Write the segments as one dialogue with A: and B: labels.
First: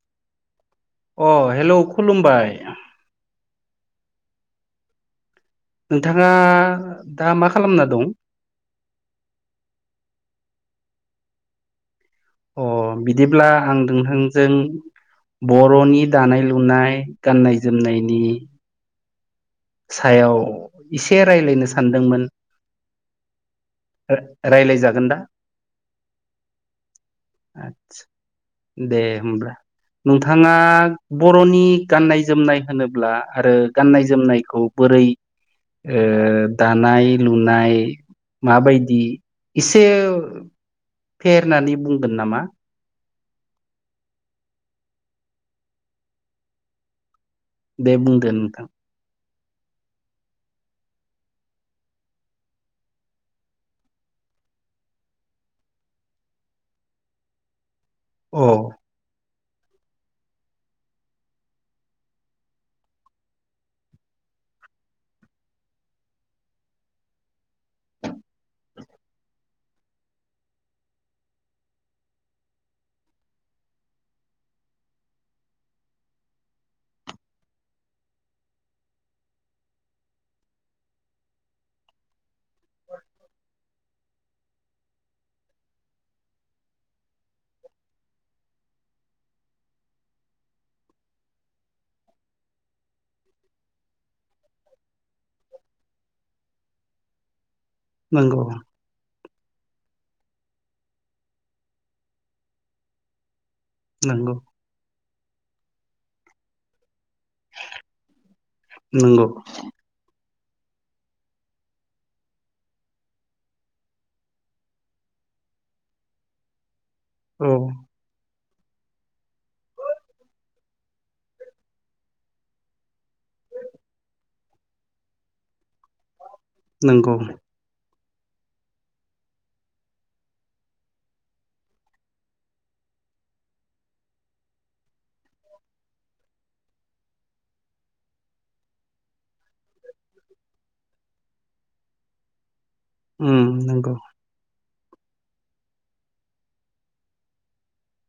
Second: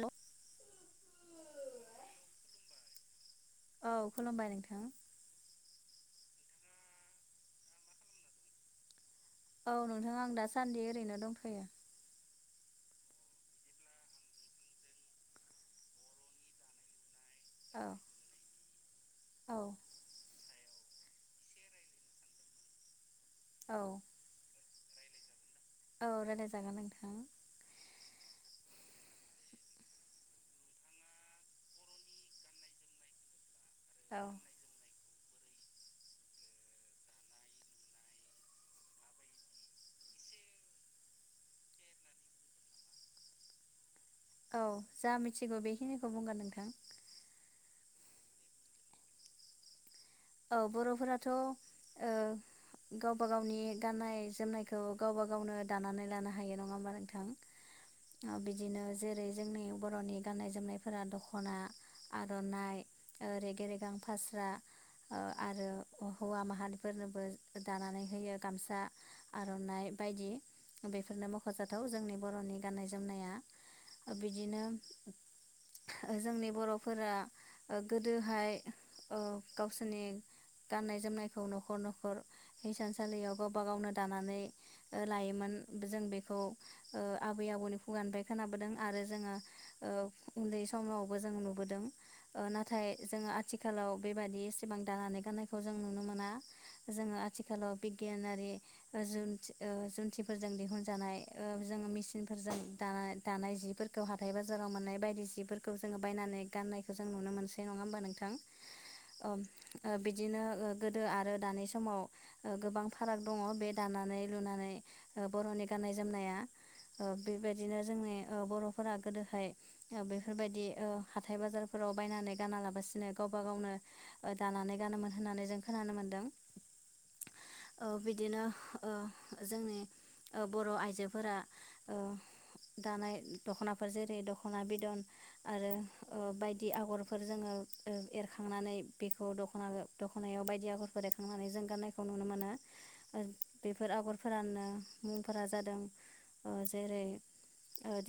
A: हेल'।
B: अ हेल' खुलुमबाय।
A: औ खुलुमबाय नोंथां।
B: नोंथाङा दा मा खालामना दं?
A: औ नोंथा आं दासान्दि ओरैनो दंथ'यो।
B: अ बिदिब्ला आं नोंथांजों बर'नि दानाय लुनाय गान्नाय
A: औ
B: जोमनायनि
A: औ
B: सायाव एसे रायलायनो सानदोंमोन।
A: औ
B: ओ रायलायजागोन दा
A: औ रालायजागोन नोंथां।
B: आतसा दे होमब्ला। नोंथाङा बर'नि गाननाय जोमनाय होनोब्ला आरो गाननाय
A: औ
B: जोमनायखौ बोरै ओ दानाय लुनाय माबायदि एसे फेर होननानै बुंगोन नामा
A: औ जा मिथिगौ बेखिनिखौ बुंगोन नोंथां
B: बे बुंग्रो नोंथां
A: औ बर'फोराथ' ओ गावबा गावनि गाननाय जोमनायखौ गावबा गावनो दानानै लानो हायो नङा होमबा नोंथां
B: अ
A: बिदिनो जेरै जोंनि बर'नि गाननाय जोमनायफोरा दख'ना आर'नाइ रेगे रेगां फास्रा
B: [inaudible]
A: आरो हौवा माहारिफोरनोबो दानानै होयो गामसा आर'नाइ बायदि बेफोरनो मख'जाथाव जोंनि बर'नि गाननाय जोमनाया। आरो बिदिनो जोंनि बर'फोरा गोदोहाय ओ गावसोरनि गाननाय जोमनायखौ न'खर न'खर हसानसालियाव गावबा गावनो दानानै लायोमोन जों बेखौ ओ आबै आबौनि फुगानिफ्राय खोनाबोदों आरो जोङो ओ उन्दै समावबो जों नुबोदों नाथाय जोङो आथिखालाव बेबादि सिबां दानानै गाननायखौ जों नुनो मोना जोङो आथिखालाव
B: नंगौ
A: बिगियानारि जु जुन्थिफोरजों दिहुनजानाय जों मेसिनफोरजों दानाय दानाय जि फोरखौ हाथाय
B: नंगौ
A: बाजाराव मोननाय बायदि सिफोरखौ जोङो बायनानै गनाय खौ जों नुनो मोनसै नङा होमबा नोंथां
B: नंगौ
A: औ बिदिनो गोदो आरो दानि समाव गोबां फाराग दङ बे दानानै लुनानै बर'नि गाननाय जोमनाया
B: औ
A: बेबायदिनो जोंनि बर'फोरा गोदोहाय बेफोरबायदि हाथाय बाजारफोराव बायनानै गाना लाबसिनो गाव गावबा गावनो दानानै गानोमोन होननानै जों खोनानो मोनदों
B: नंगौ
A: बिदिनो जोंनि बर' आइजोफोरा दानाय दख'नाफोर जेरै दख'ना बिदन आरो बायदि आगरफोर जोङो एरखांनानै बेखौ दख'ना दख'नायाव बायदि आगरफोर देखांनानै जों गान्नायखौ नुनो मोनो।
B: उम
A: बेफोर
B: नंगौ
A: आगरफोरानो मुंफोरा जादों जेरै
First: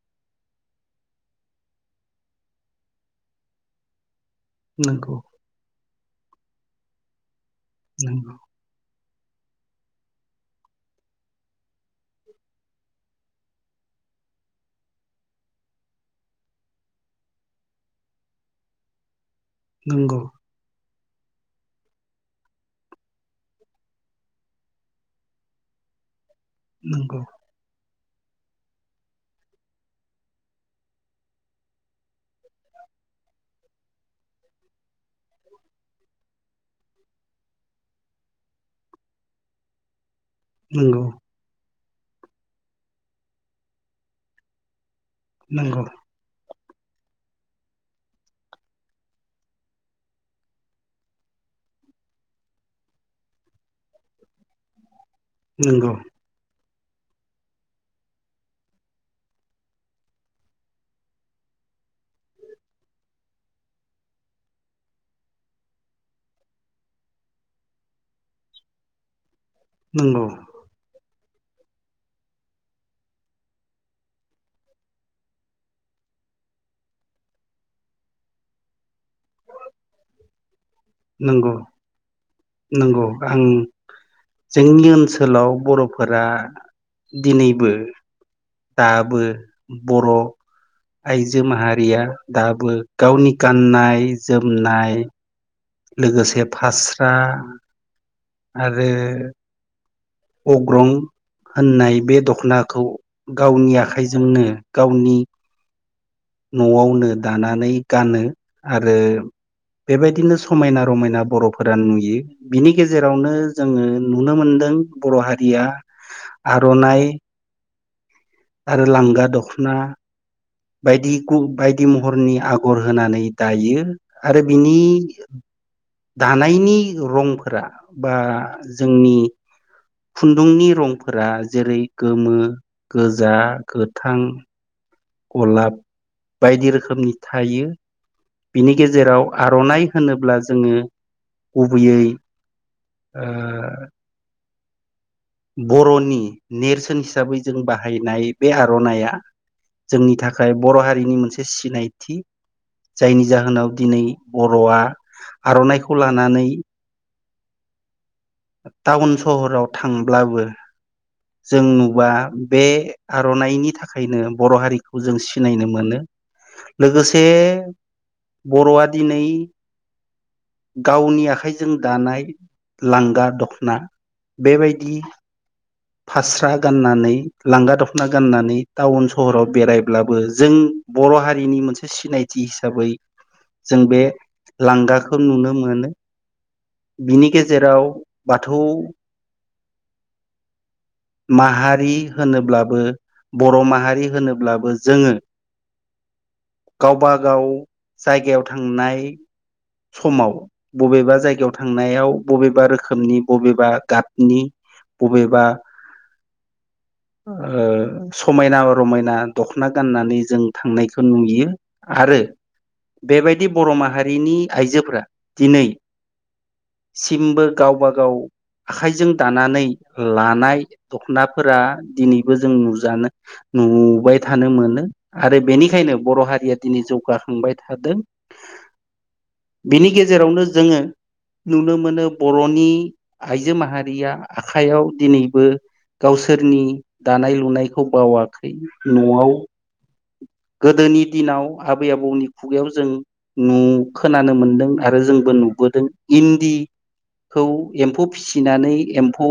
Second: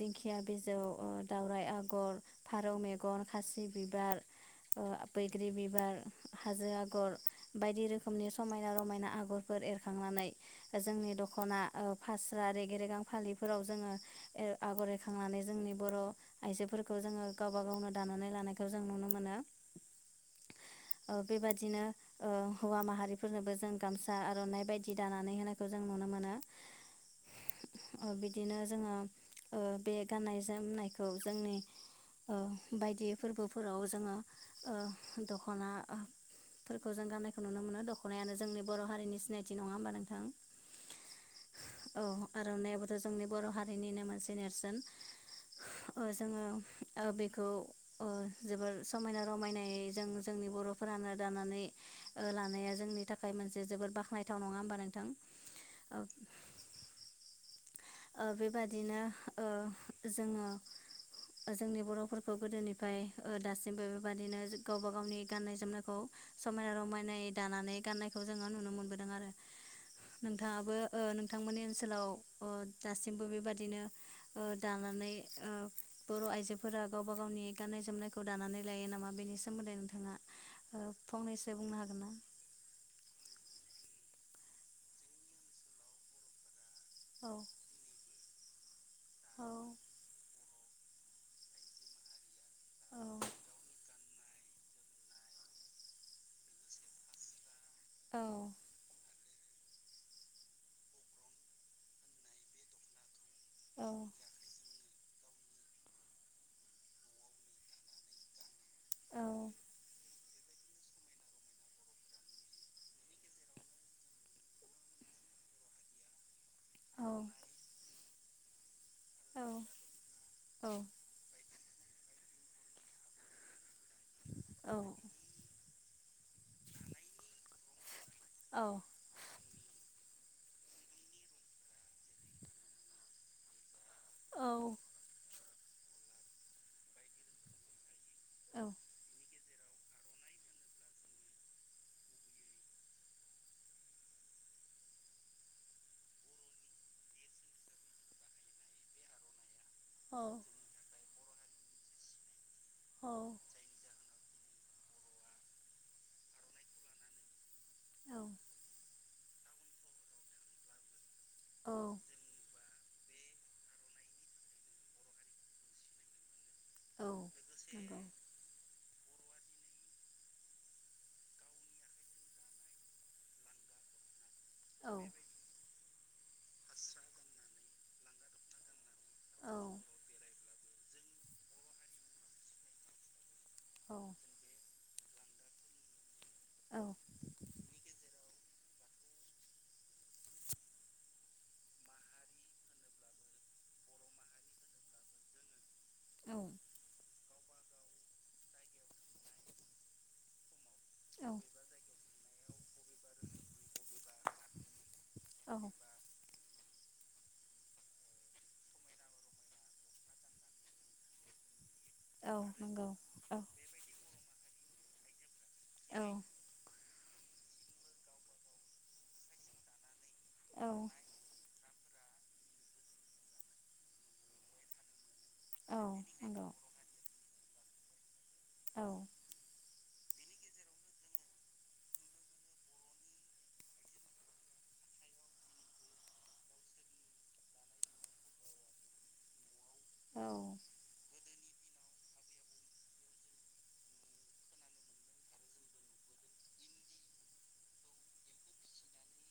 A: दिंखिया बिजौ दावराइ आगर फारौ मेगन खासि बिबार
B: नंगौ
A: बैग्रि बिबार हाजो आगर बायदि रोखोमनि
B: नंगौ
A: समायना रमायना आगर आगरफोर एरखांनानै जोंनि दख'ना फास्रा रेगे रेगां फालिफोराव जोङो आगर एखांनानै जोंनि बर' आइजोफोरखौ जोङो गावबा गावनो दानानै लानायखौ जों नुनो मोनो
B: नंगौ
A: बेबादिनो हौवा माहारिफोरनोबो जों गामसा आर'नाय बायदि दानानै होनायखौ जों नुनो मोनो
B: नंगौ
A: बिदिनो जोङो बे गाननाय जोमनायखौ जोंनि बायदि फोरबोफोराव जोङो दख'ना फोरखौ जों गाननायखौ नुनो मोनो दख'नायानो जोंनि बर' हारिनि सिनायथि नङा होमबा नोंथां
B: नंगौ
A: औ आर'नायाबोथ' जोंनि बर' हारिनिनो मोनसे नेर्सोन
B: नंगौ
A: जोङो बेखौ जोबोर समायना रमायनायै जों जोंनि बरफोरानो दानानै ओ-लानाया जोंनि थाखाय मोनसे जोबोद बाख्नायथाव नङा होमबा नोंथां।
B: नंगौ।
A: ओ-बेबादिनो ओ-जोङो। जोंनि बरफोरखौ गोदोनिफ्राय दासिमबो बेबादिनो गावबा गावनि गाननाय जोमनायखौ। समायना रमायनायै दानानै गाननायखौ जोङो नुनो मोनबोदों आरो।
B: नंगौ
A: नोंथाङाबो नोंथांमोननि ओनसोलाव-ओ दासिमबो बेबादिनो ओ-दानानै ओ-बर आइजोफोरा गावबा गावनि ग जोमनायखौ दनानै लायो नामा बेनि सोमोन्दै नोंथाङा। ओ फंनैसो
B: नंगौ
A: बुंनो हागोन ना?
B: नंगौ आं जोंनि ओनसोलाव बरफोरा
A: औ
B: दिनैबो दाबो
A: औ
B: बर आइजो माहारिया दाबो
A: औ
B: गावनि गाननाय जोमनाय लोगोसे फास्रा
A: औ
B: आरो अग्रं होननाय बे दखनाखौ गावनि
A: औ
B: आखाइजोंनो। गावनि नआवनो दानानै गानो आरो बेबायदिनो समायना रमायना बरफोरा नुयो बिनि गेजेरावनो जोङो नुनो मोनदों बर हारिया आरननाइ
A: औ
B: - आरो लांगा
A: औ
B: दखना बायदि बाय दि महरनि आगर होनानै दायो आरो
A: औ
B: बिनि दानायनि रंफोरा बा
A: औ
B: जोंनि खुन्दुंनि रंफोरा जेरै गोमो गोजा गोथां गलाब बायदि रोखोमनि थायो बिनि गेजेराव आरनाइ होनोब्ला जोङो गुबैयै। ओ बरनि नेरसोन हिसाबै जों बाहायनाय बे आरनाइया जोंनि थाखाय बर हारिनि मोनसे सिनायथि जायनि जाहोनाव दिनै बरआ आरनाइखौ लानानै टाउन सहराव थांब्लाबो जों नुबा बे आरनाइनि थाखायनो बर हारिखौ जों सिनायनो मोनो। लोगोसे
A: नंगौ
B: बरआ दिनै गावनि आखाइजों दानाय लांगा दखना बेबायदि फास्रा गाननानै लांगा दखना गाननानै टाउन सहराव
A: औ
B: बेरायब्लाबो जों बर हारिनि मोनसे सिनायथि हिसाबै जों
A: औ
B: बे लांगाखौ नुनो मोनो।
A: औ
B: बिनि गेजेराव बाथौ माहारि होनोब्लाबो बर माहारि होनोब्लाबो जोङो
A: औ
B: [inaudible] गावबागाव जायगायाव थांनाय समाव बबेबा जायगायाव थांनायाव बबेबा रोखोमनि बबेबा गाब नि बबेबा
A: औ
B: [inaudible] ओ समायना रमायना दखना गाननानै जों थांनायखौ नुयो। आरो
A: औ नंगौ औ
B: बेबायदि बर माहारिनि आइजोफोरा दिनै
A: औ
B: सिमबो गावब गाव आखाइजों दानानै लाना -
A: औ
B: दखनाफोरा दिनैबो जों नुजानो नुबाय थानो मोनो। आरो
A: औ
B: बेनिखायनो बर
A: नंगौ
B: हारिया दिनै जौगाखांबाय थादों।
A: औ।
B: बिनि गेजेरावनो जोङो नुनो मोनो बर'नि आइजो माहारिया आखाइयाव दिनैबो गावसोरनि दानाय- लुनायखौ बावाखै न'आव
A: औ नंगौ औ
B: गोदोनि दिनाव आबै -आबौनि खुगायाव जों नु खोनानो मोनदों आरो जोंबो नुबोदों इन्दि खौ एम्फौ फिसिनानै एम्फौ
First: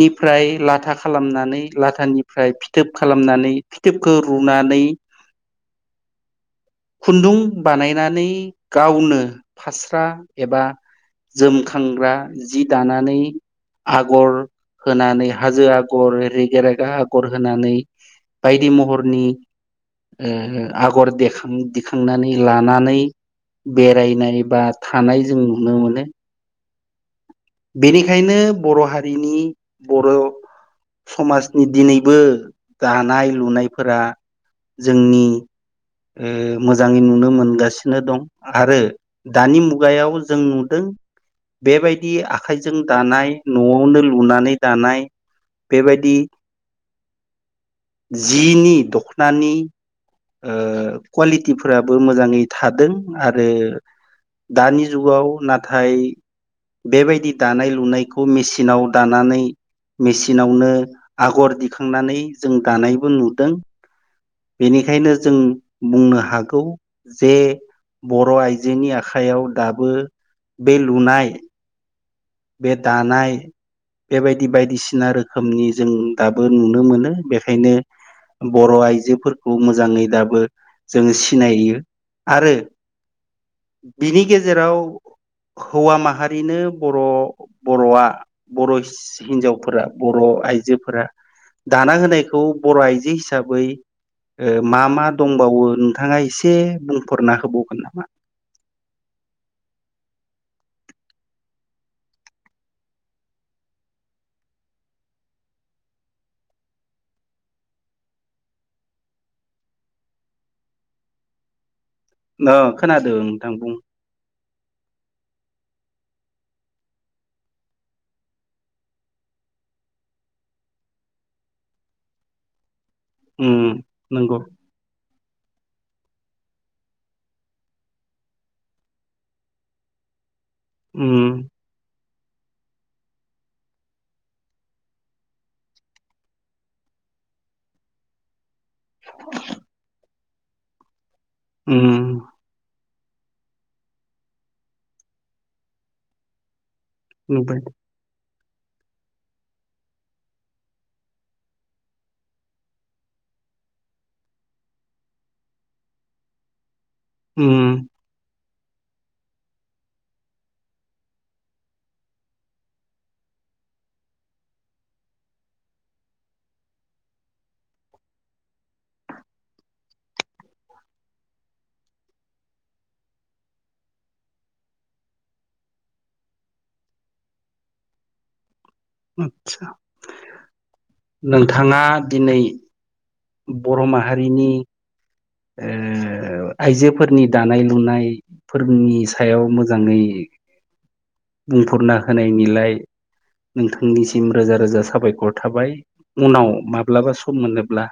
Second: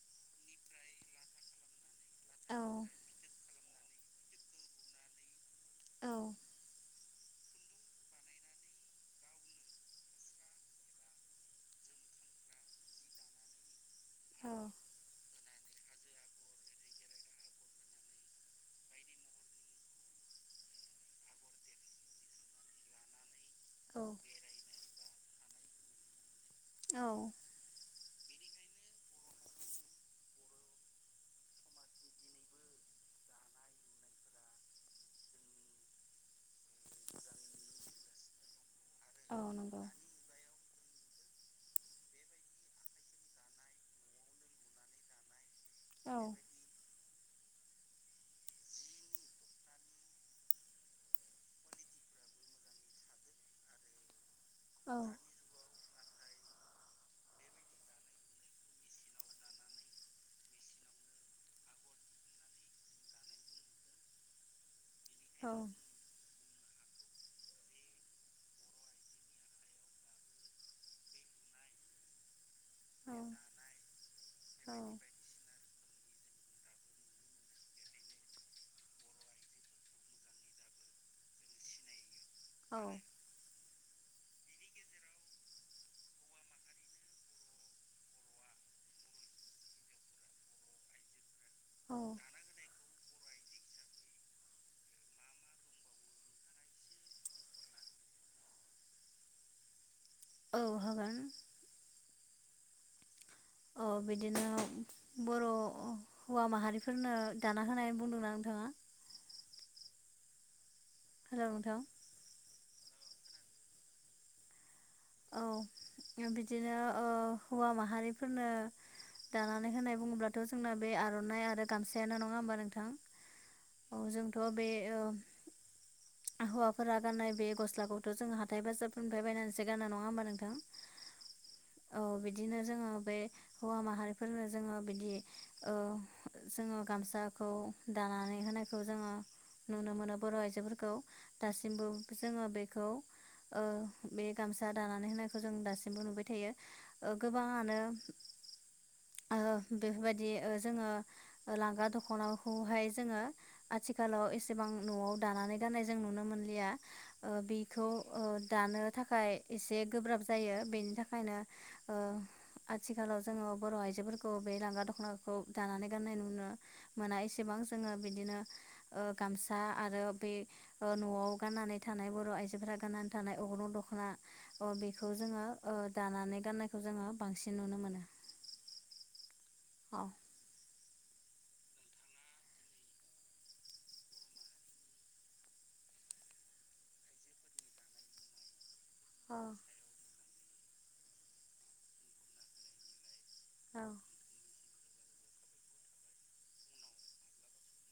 B: निफ्राय लाथा खालामनानै लाथानिफ्राय फिथोब खालामनानै फिथोबखो रुनानै खुन्दुं बानायनानै गावनो फास्रा एबा जोमखांग्रा जि दानानै आगर
A: औ
B: नानै हाजो आगर रेगेरेगा आगर होनानै बायदि महरनि ओ [unintelligible] आगर देखां दिखांनानै लानानै बेरायनाय बा थानाय जों नुनो मोनो। इनिखायनो बर' हारिनि बर' समाजनि दिनैबो दानाय लुनायफोरा जोंनि ओ मोजाङै नुनो मोनगासिनो दं आरो दानि मुगायाव जों नुदों बेबायदि आखाइजों दानाय न'आवनो लुनानै दानाय बेबायदि जिनि दख'नानि ओ कुवालिटिफोराबो मोजाङै थादों आरो दानि जुगाव नाथाय बेबायदि दानाय लुनायखौ मेसिनाव दानानै मेसिनावनो आगर दिखांनानै जों दानायबो नुदों बेनिखायनो जों बुंनो हागौ जे बर' आइजोनि आखाइयाव दाबो बे लुनाय बे दानाय बेबायदि बायदिसिना रोखोमनि ज जों दाबो नुनो मोनो बेखायनो बर' आइजोफोरखौ मोजाङै दाबो जोङो सिनायो आरो
A: औ
B: बिनि गेजेराव हौवा माहारिनो बर' बर'आ बर' हिस हिनजावफोरा बर' आइजोफोरा
A: औ
B: दाना होनायखौ बर' आइजो हिसाबै ओ मा मा दंबावो नोंथाङा एसे बुंफोरना होबावगोन नामा? [unintelligible]
A: औ हागोन
B: [unintelligible]
A: बिदिनो बर' हौवा माहारिफोरनो दाना होनाय बुंदोंना नोंथाङा
B: [unintelligible]
A: हेलौ नोंथा
B: ओ खोनादो नोंथां बुं
A: औ ओ बिदिनो ओ हौवा माहारिफोरनो दानानै होनाय बुङोब्लाथ' जोंना बे आर'नाइ आरो गामसायानो नङा होमबा नोंथां?
B: उम
A: औ
B: नंगौ
A: जोंथ' बे अ आ हौवाफोरा गाननाय बे गस्लाखौथ' जों हाथाय बाजारफोरनिफ्राय बायनानैसो गानो नङा होमबा नोंथां
B: उम
A: औ बिदिनो जोङो बे हौवा माहारिफोरनो जोङो बिदि ओ जोङो गा गामसाखौ दानानै होनाय खौ जोङो नुनो मोनो बर' आइजोफोरखौ दासिमबो
B: उम
A: जोङो बेखौ ओ बे गामसा दानानै होनायखौ जों दासिमबो नुबाय थायो। ओ
B: नुबाय
A: गोबाङानो ओ बेफोरबादि जोङो लांगा दख'नाखौहाय जोङो आथिखाल आव एसेबां न'आव दानानै गाननाय जों नुनो मोनलिया ओ
B: उम
A: बिखौ ओ दानो थाखाय एसे गोब्राब जायो बेनि थाखायनो ओ आथिखालाव जोङो बर' आइ जोफोरखौ बे लांगा दख'नाखौ दानानै गाननाय नुनो मोना एसेबां जोङो बिदिनो ओ गामसा आरो बे ओ न'आव गाननानै थानाय बर' आइजोफोरा गाननानै थानाय अग्रं दख' ना अ बेखौ जोङो ओ दानानै गाननायखौ जोङो बांसिन नुनो मोनो।
B: आथ्सा
A: औ
B: नोंथाङा दिनै बर' माहारिनि ओ आइजोफोरनि दानाय लुनायफोर नि सायाव
A: औ
B: मोजाङै बुंफुरना होनायनिलाय
A: औ
B: नोंथांनिसिम रोजा रोजा साबायखर थाबाय उनाव माब्लाबा सम मोनोब्ला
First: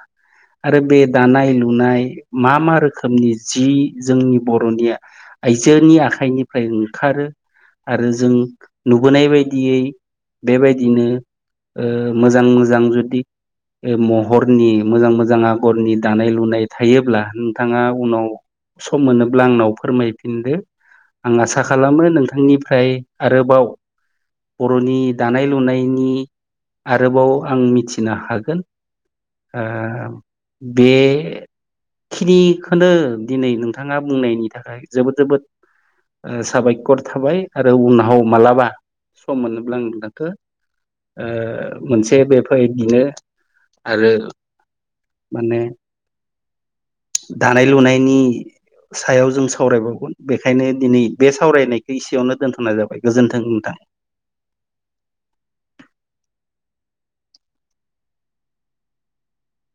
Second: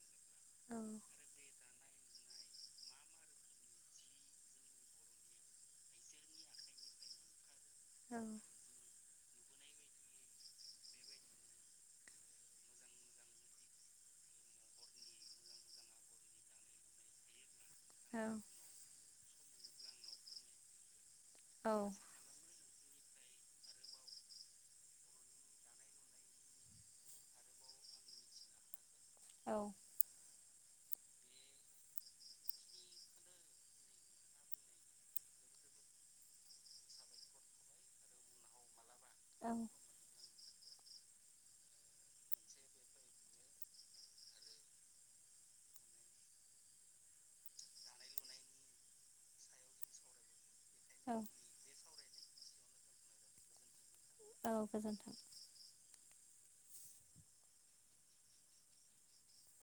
A: औ
B: आरो बे दानाय लु नाय मा मा रोखोमनि जि जोंनि बर'नि आइजोनि आखाइनिफ्राय ओंखारो आरो
A: औ
B: जों नु बोनाय बायदियै बेबायदिनो ओ मोजां मोजां जुदि ओ महरनि मोजां मोजां आगरनि दानाय लुनाय थायोब्ला नोंथाङा
A: औ
B: उनाव सम मोनोब्ला आंनाव फोरमायफिनदो आं आसा
A: औ
B: खालामो नोंथांनिफ्राय आरोबाव बर'नि दानाय लुनायनि आरोबाव आं मिथिनो हागोन
A: औ
B: ओ बे ख्रिखौनो दिनै नोंथाङा बुंनायनि थाखाय जोबोद जोबोद ओ साबायखर थाबाय आरो उनहाव मालाबा सम मोनोब्ला नोंथांखो ओ मोनसे बेफायदिनो आरो माने दानाय लुनायनि सायाव जों सावरायबावगोन बे खायनो दिनै
A: औ
B: बे सावरायनायखौ इसेयावनो दोनथ'नाय जाबाय गोजोन्थों नोंथां।
A: औ गोजोन्थों।